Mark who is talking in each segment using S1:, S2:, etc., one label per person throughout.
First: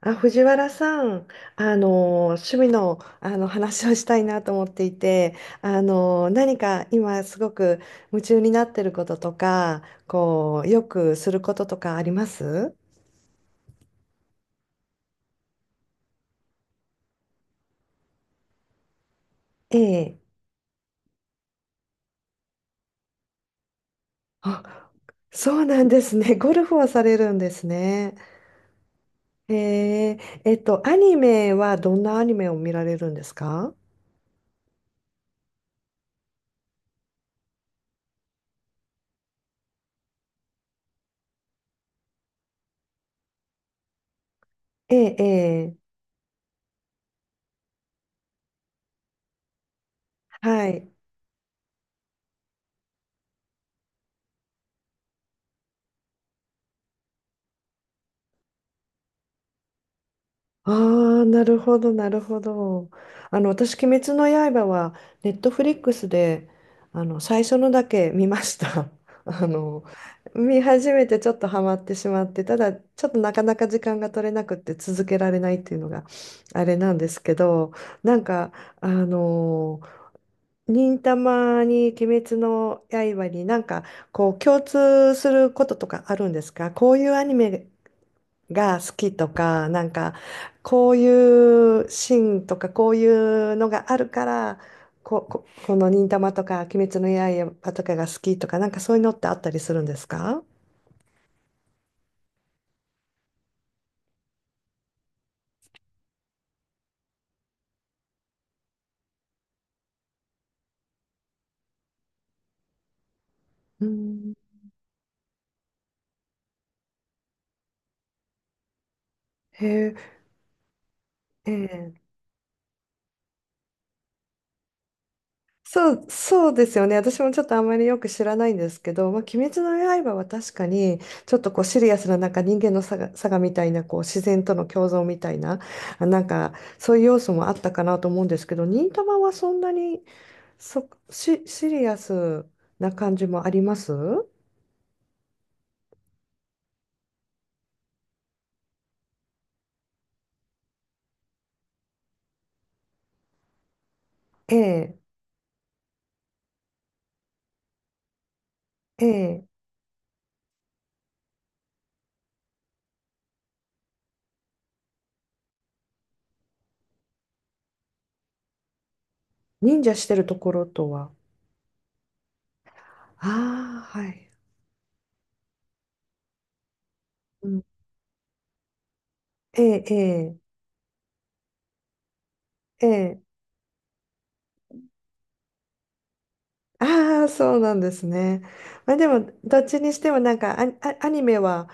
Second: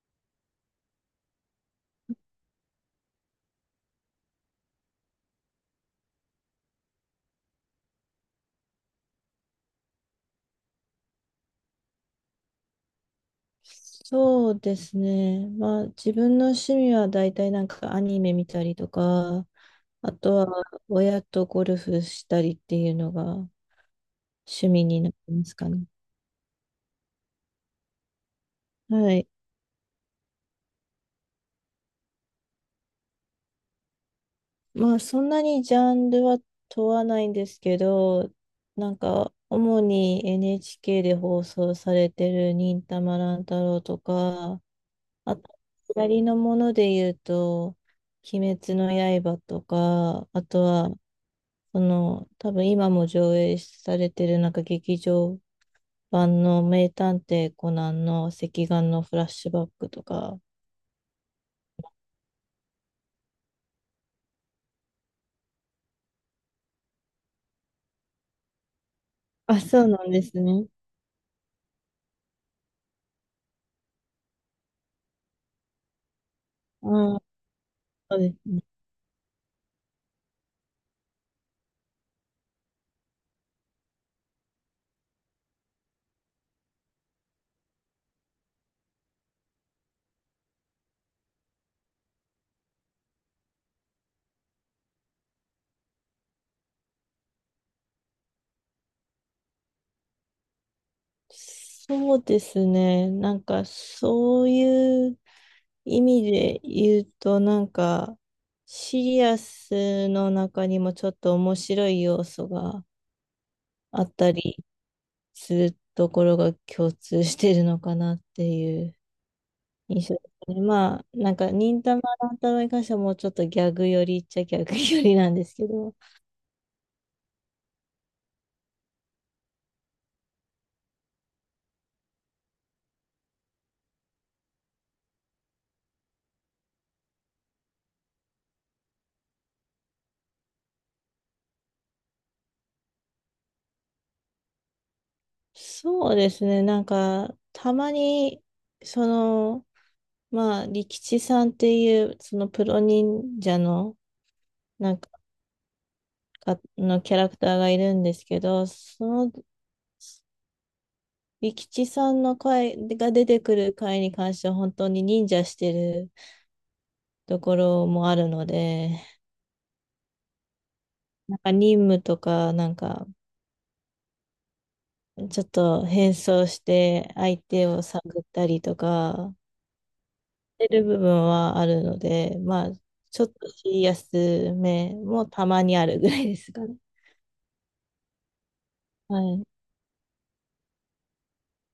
S1: あ、藤原さん、趣味の、話をしたいなと思っていて、何か今すごく夢中になってることとか、こう、よくすることとかあります？
S2: そうですね。まあ自分の趣味は大体アニメ見たりとか、
S1: え
S2: あ
S1: え。
S2: とは親とゴルフしたりっていうのが趣味
S1: あ、
S2: になります
S1: そう
S2: か
S1: な
S2: ね。
S1: んですね。ゴルフをされるんですね。
S2: はい。
S1: ええ、アニメはどんなアニメを見られるんですか？
S2: まあそんなにジャンルは問わないんですけど、主に NHK で放送されてる忍たま乱太郎とか、
S1: ええ、え
S2: あと、
S1: え。
S2: 左のもので言うと、鬼滅の刃とか、あと
S1: はい。
S2: は多分今も上映されてるなんか劇場版の名探偵コナンの赤眼のフラッシュバックとか。
S1: ああ、なるほど、なるほど。私、鬼滅の刃は、ネットフリックスで、最初のだけ見ました。あ
S2: あ、そ
S1: の、
S2: うなんです
S1: 見
S2: ね。
S1: 始めてちょっとハマってしまって、ただ、ちょっとなかなか時間が取れなくって続けられないっていうのが、あれなんで
S2: うん、
S1: すけど、
S2: そ
S1: な
S2: う
S1: ん
S2: です
S1: か、
S2: ね。
S1: あの、忍たまに鬼滅の刃になんか、こう、共通することとかあるんですか？こういうアニメが好きとか、なんか、こういうシーンとか、こういうのがあるから、この忍たまとか、鬼滅の刃とかが好きとか、なんかそういうのってあったりするんですか？
S2: そうですね。なんかそういう意味で言うと、なんかシリアスの中にもちょっと面白い要素が
S1: う
S2: あった
S1: ん。
S2: りするところが共通してるのかなっていう
S1: へえ。
S2: 印象ですね。まあ、なんか、忍
S1: え
S2: たま
S1: え。
S2: 乱太郎に関してはもうちょっとギャグ寄りっちゃギャグ寄りなんですけ
S1: そ
S2: ど、
S1: う、そうですよね。私もちょっとあんまりよく知らないんですけど、まあ、鬼滅の刃は確かに、ちょっとこうシリアスな、なんか人間のさがみたいな、こう自然との共存みたいな、なんかそういう要素もあったかなと思うんですけど、忍たまはそんなにシリアスな感じもあります？
S2: そうですね、なんか、たまに、その、利吉さんっていう、そのプロ忍者の、
S1: え
S2: な
S1: え、
S2: んか、のキャラクターがいるんですけど、
S1: ええ。
S2: 利吉さんの回が出てくる回に関しては、本当に忍者してるところもあるので、
S1: 忍者してるところとは？
S2: なんか任務とか、
S1: ああ、はい。
S2: ちょっと変装して相
S1: うん、
S2: 手を探ったりとか、
S1: ええ、え
S2: してる部分はあるので、まあ、
S1: え、え
S2: ち
S1: え。
S2: ょっとシリアスめもたまにあるぐらいですかね。
S1: ああ、そうなんですね。まあで
S2: は
S1: も、
S2: い。
S1: どっちにしてもなんかアニメは、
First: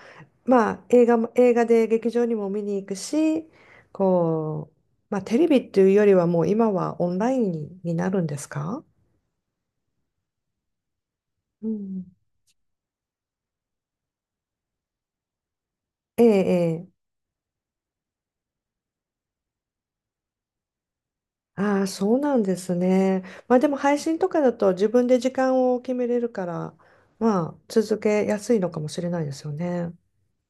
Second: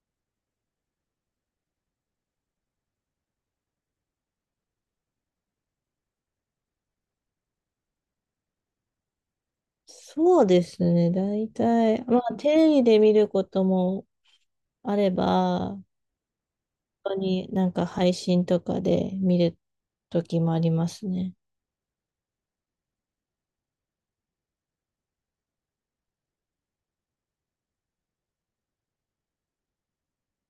S1: 映画で劇場にも見に行くし、こう、まあテレビっていうよりはもう今はオンラインに、なるんですか？
S2: そうですね。大
S1: う
S2: 体、
S1: ん。
S2: まあ、テレビで見ることもあれば、
S1: え、ええ。
S2: 本当になんか配信とかで見る時もありますね。
S1: ああ、そうなんですね。まあでも配信とかだと自分で時間を決めれるから、まあ続けやすいのかもしれないですよね。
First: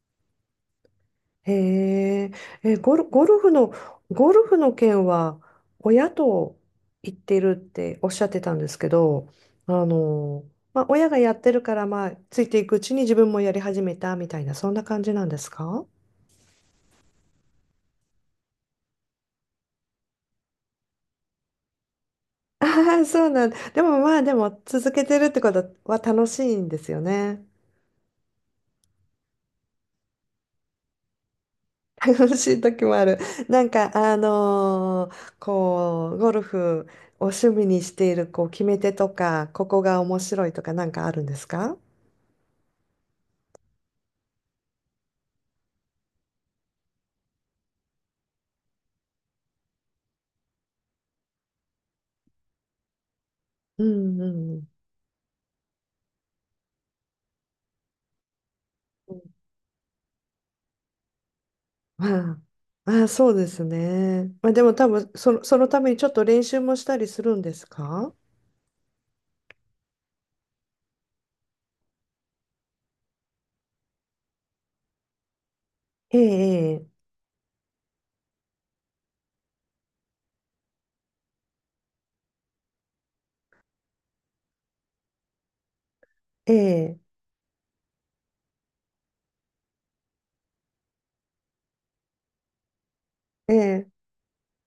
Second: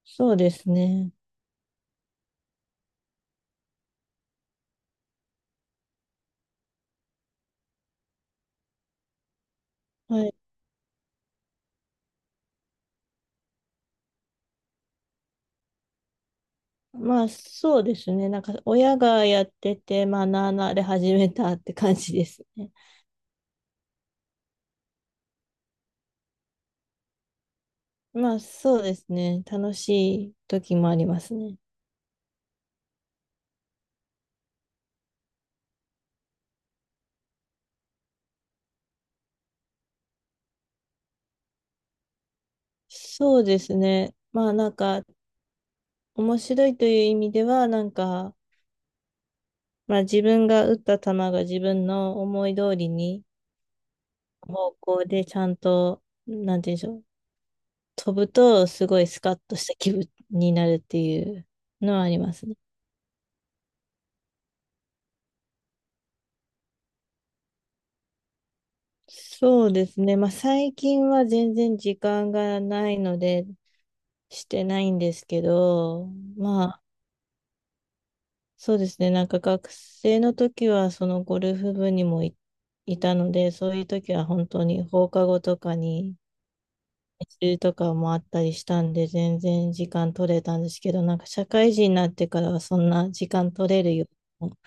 S2: そうですね。
S1: へえ。え、ゴルフの件は親と行ってるっておっしゃってたんですけど、あ
S2: はい。
S1: の、まあ親がやってるからまあついていくうちに自分もやり始めたみたいな、そんな感じなんですか？
S2: まあ、そうですね。なんか、親がやってて学んで始めたって感じです
S1: あ
S2: ね。
S1: あそうなんでもまあでも続けてるってことは楽しいんですよね。
S2: まあそうですね。楽しい時もありますね。
S1: 楽しい時もある。なんか、こう、ゴルフを趣味にしている、こう、決め手とか、ここが面白いとか、なんかあるんですか？
S2: そうですね。まあなんか面白いという意味ではなんか、まあ自分が打った球が自分の思い通りに
S1: うんうん
S2: 方向でちゃんと、なんて言うんでしょう。飛ぶとすごい
S1: う
S2: ス
S1: ん。
S2: カッとした気分になるっていうのはあり
S1: ま
S2: ま
S1: あ、
S2: すね。
S1: ああ、そうですね。まあ、でも多分、そのためにちょっと練習もしたりするんですか？
S2: そうですね。まあ最近は全然時間がないのでしてないんですけど、
S1: え
S2: まあ
S1: え、
S2: そうですね。なんか学生の時はそのゴルフ部にいたので、そういう時は本当に放課後とかに
S1: ええ、
S2: 練習とかもあったりしたんで、全然時間取れたんですけど、なんか社会人になってからはそんな時間
S1: え
S2: 取れ
S1: え。
S2: る
S1: ええ。
S2: ようも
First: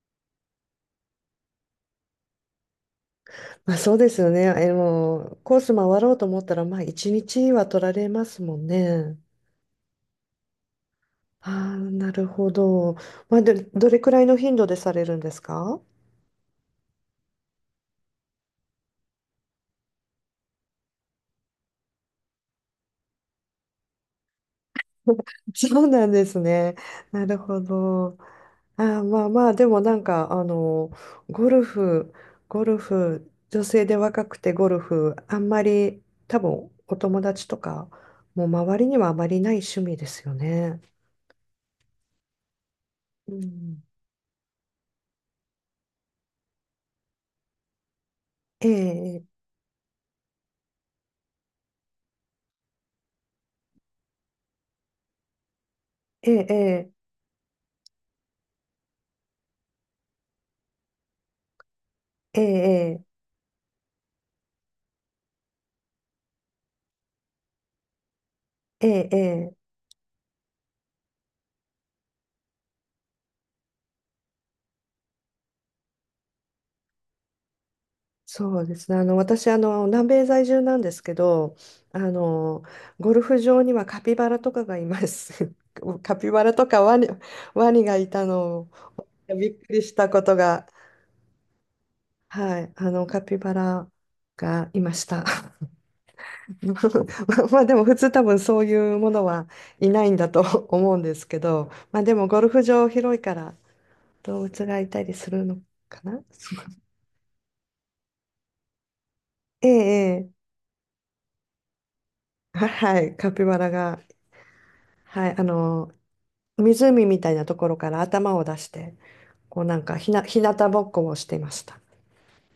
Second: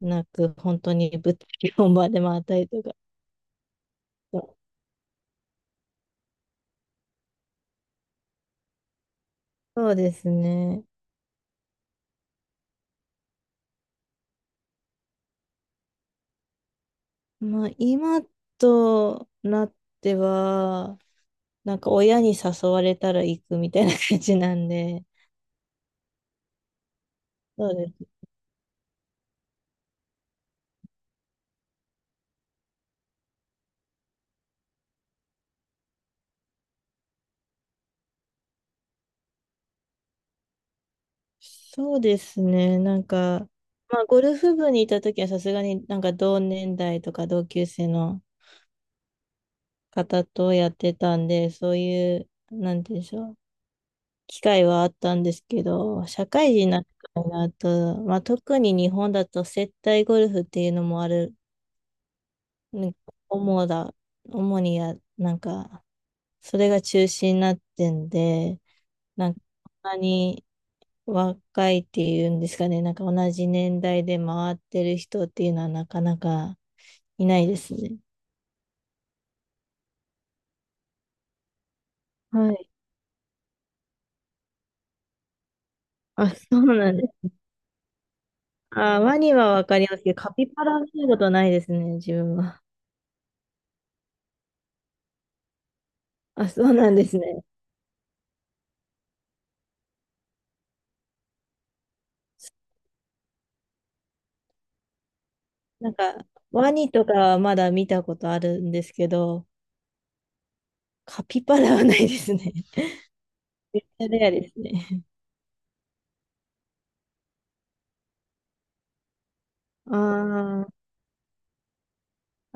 S2: なく、本当に物理本番で回ったりとか。
S1: まあ、そうですよね。え、もう、コース回ろうと思ったら、まあ、一日は取られますもんね。
S2: そうですね。
S1: ああ、なるほど。まあ、で、どれくらいの頻度でされるんですか？
S2: まあ今となっては、なんか親に誘われたら行くみたいな感じなんで、
S1: そうなんですね。なるほ
S2: そうです
S1: ど。ああ、まあまあ、でもなんか、ゴルフ、ゴルフ、女性で若くてゴルフ、あんまり、多分、お友達とか、もう周りにはあまりない趣味ですよね。
S2: そうですね。なん
S1: う
S2: か、
S1: ん。
S2: まあ、ゴルフ部にいた時はさすがになんか同年代とか同級生の
S1: ええ、
S2: 方とやってたんで、そういう、なんて言うんでしょう、機会はあったんですけど、社
S1: え
S2: 会人になって
S1: え、
S2: からになると、まあ、特に日本だと接待ゴルフっていうのもある、
S1: ええ、
S2: ね、
S1: ええ、
S2: 主だ、主にや、それが中心になってんで、
S1: ええ、え
S2: なんか、
S1: え。
S2: そんなに若いっていうんですかね、なんか同じ年代で回ってる人っていうのはなかなかいないですね。
S1: そうですね。私、南米在住なんですけど、あ
S2: は
S1: の、
S2: い。
S1: ゴルフ場にはカピバラとかがいます。カピ
S2: あ、
S1: バ
S2: そ
S1: ラ
S2: う
S1: とか
S2: な
S1: ワ
S2: んで
S1: ニ、
S2: す。
S1: ワニがいたのを
S2: あ、ワニ
S1: び
S2: は
S1: っ
S2: わ
S1: く
S2: か
S1: り
S2: り
S1: し
S2: ます
S1: た
S2: けど、
S1: こ
S2: カ
S1: と
S2: ピバ
S1: が、
S2: ラは見たことないですね、自分
S1: は
S2: は。
S1: い、カピバラがいました。
S2: あ、そうなんです
S1: ま
S2: ね。
S1: まあでも普通多分そういうものはいないんだと 思うんですけど、まあでもゴルフ場広いから動物がいたりするの
S2: なん
S1: か
S2: か、
S1: な。
S2: ワ ニとかはまだ見たことあるんですけど、
S1: ええ、ええ。
S2: カピバラはないですね。
S1: はい、カピバラ が、
S2: レアですね。
S1: はい、湖みたいなところから頭を出して、こうなんか
S2: あ
S1: ひな、ひなた
S2: ー、
S1: ぼっこをしていました。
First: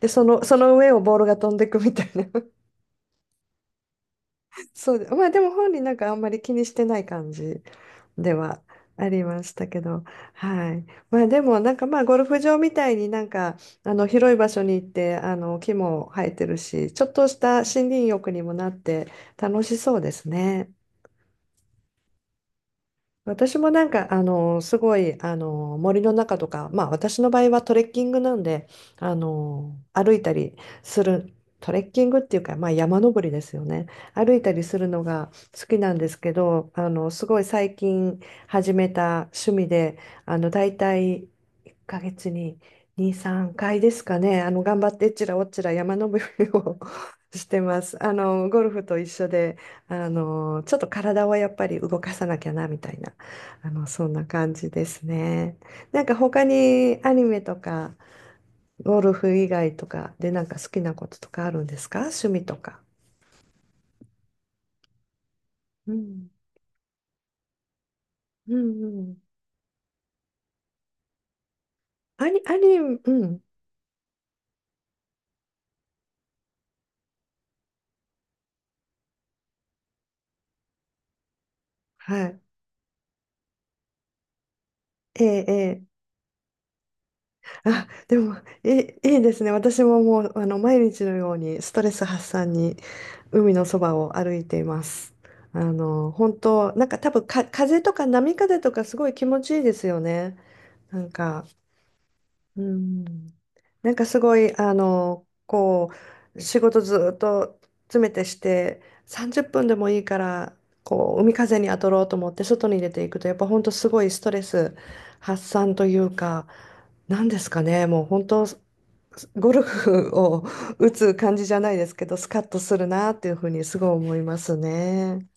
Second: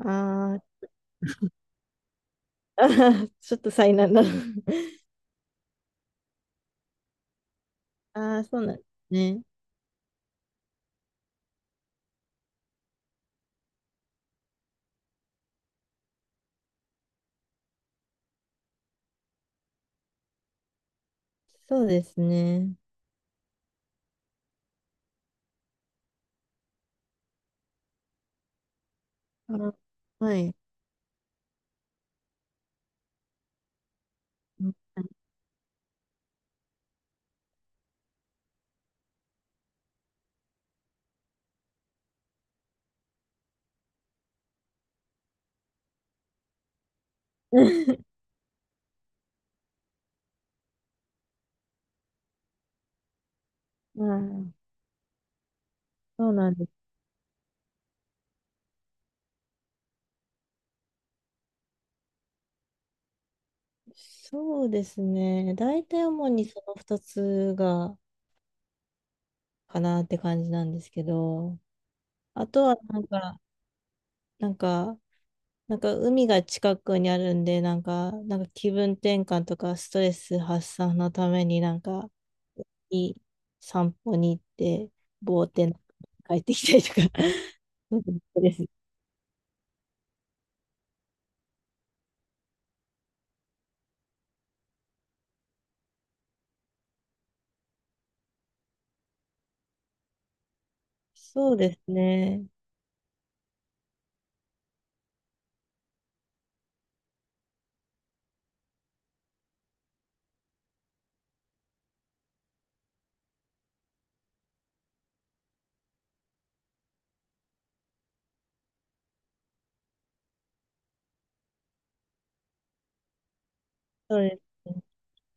S1: で、そ
S2: ー、
S1: の上をボールが飛んでいくみたいな。
S2: あー、ちょっと災難だ。
S1: そうで、まあでも本人なんかあんまり気にしてない感じで
S2: ああ、そ
S1: は
S2: うなんです
S1: あり
S2: ね。
S1: ましたけど、はい。まあでもなんかまあゴルフ場みたいになんかあの広い場所に行ってあの木も生えてるし、ちょっとした森林浴にもなって楽しそうですね。
S2: そうですね。
S1: 私もなんか、すごい、森の中とか、まあ私の場合はトレッキングなんで、
S2: あ、
S1: 歩いた
S2: は
S1: り
S2: い。
S1: する、トレッキングっていうか、まあ山登りですよね。歩いたりするのが好きなんですけど、すごい最近始めた趣味で、大体1ヶ月に2、3回ですかね、頑張ってえっちらおっちら山登りを してます。ゴルフと一緒で、ちょっと体をやっぱり動かさなきゃな、みたいな。
S2: う
S1: そんな感
S2: ん、
S1: じですね。なんか
S2: そう
S1: 他
S2: なんです。
S1: にアニメとか、ゴルフ以外とかでなんか好きなこととかあるんですか？趣味とか。
S2: そうですね。大
S1: う
S2: 体主
S1: ん。
S2: にその2つが、
S1: うんうん。
S2: かなって感じなんですけど、
S1: アニ、
S2: あ
S1: ア
S2: とは
S1: ニ、
S2: なん
S1: う
S2: か、
S1: ん。
S2: なんか、なんか海が近くにあるんで、なんか気分転換とかストレス発散のためになんか、
S1: はい。
S2: いい散歩に行って、
S1: え
S2: ぼ
S1: え、
S2: ーっ
S1: え
S2: てなんか
S1: え。
S2: 帰ってきたりとか、
S1: あ、
S2: なんか
S1: でも、
S2: です。
S1: え、いいですね。私ももう、毎日のようにストレス発散に海のそばを歩いています。本当なんか多分か、風とか波風とかすごい気持ちいいですよね。なんか。
S2: そうですね。
S1: うん、なんかすごい、こう、仕事ずっと詰めてして、30分でもいいから、こう、海風に当たろうと思って外に出ていくと、やっぱ本当すごいストレス発散というか、なんですかね、もう本当、ゴルフを打つ感じじゃないですけど、スカッとするなっていうふうにすごい思
S2: そ
S1: い
S2: う
S1: ま
S2: で
S1: す
S2: す
S1: ね。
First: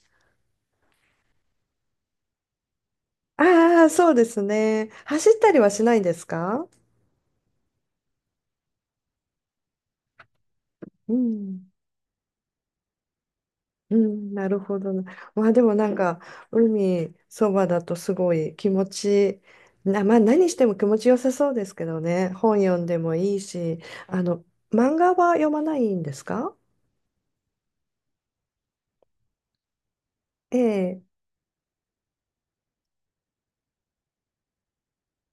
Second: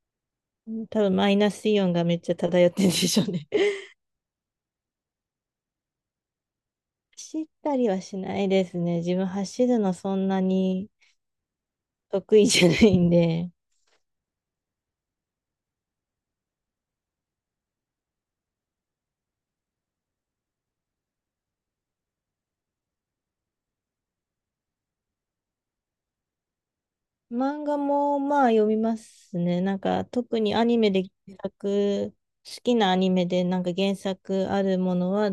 S2: ね。多分マイナスイオンがめっちゃ漂ってるんでしょうね。
S1: ああ、そうですね。走ったりはしないんですか？
S2: 走ったりはしないですね。自分走るのそんなに
S1: うん。
S2: 得意じゃないんで。
S1: うん、なるほどな。まあでもなんか、海そばだとすごい気持ち、まあ何しても気持ちよさそうですけどね。本読んでもいいし、あの、漫画は読まないんですか？
S2: 漫画もまあ読みますね。なんか特に
S1: え
S2: アニメ
S1: え。
S2: で原作、好きなアニメでなんか原作あるものは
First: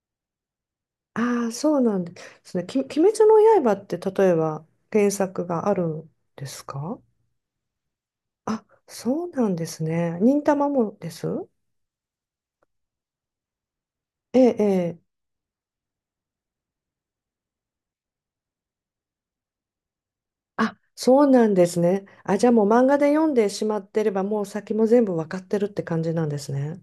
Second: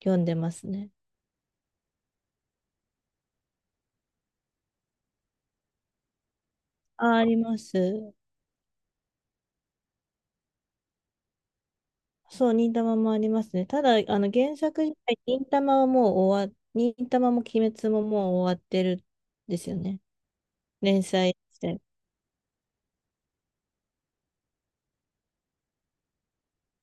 S2: 読んでますね。
S1: ああ、そうなんですね。鬼滅の刃って例えば原作があるんですか？
S2: あ、あります。
S1: あ、そうなんですね。忍たまもです？
S2: そう、忍たまもありますね。ただ、あの
S1: ええ、
S2: 原
S1: え
S2: 作自
S1: え。
S2: 体、忍たまも鬼滅ももう終わってるんですよね。
S1: あ、
S2: 連
S1: そう
S2: 載
S1: なん
S2: し
S1: です
S2: て。
S1: ね。あ、じゃあもう漫画で読んでしまってれば、もう先も全部わかってるって感じなんですね。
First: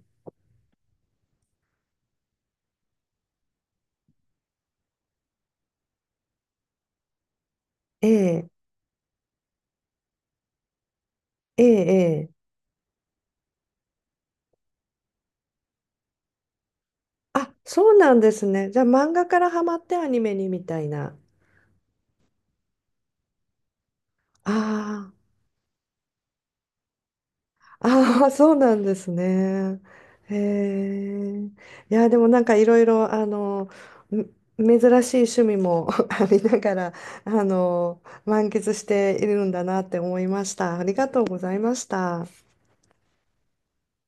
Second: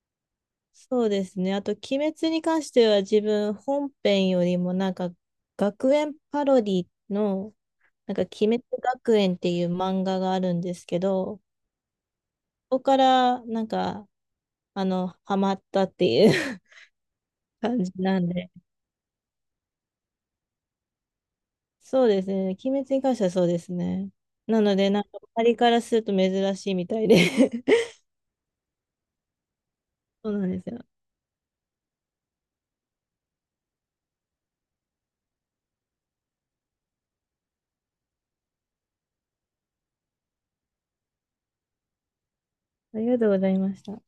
S2: そうですね。あと、鬼滅に関しては自分本編よりもなんか学園パロディの
S1: え
S2: なんか鬼
S1: え、
S2: 滅学園っていう漫画があるんですけど、
S1: ええ、ええ。
S2: そこからなんかあの、ハマったっていう
S1: あ、
S2: 感
S1: そ
S2: じ
S1: うな
S2: な
S1: ん
S2: ん
S1: です
S2: で。
S1: ね。じゃあ漫画からハマってアニメにみたいな。
S2: そうですね。鬼滅に関してはそうですね。なので、な
S1: あ
S2: んか周りからすると珍しいみたいで
S1: あ、ああ、そうなんですね。
S2: そう
S1: へ
S2: なんですよ。
S1: え。いや、でもなんかいろいろ、め珍しい趣味も ありながら、満喫しているんだなって思いました。ありがとうございました。
S2: ありがとうございました。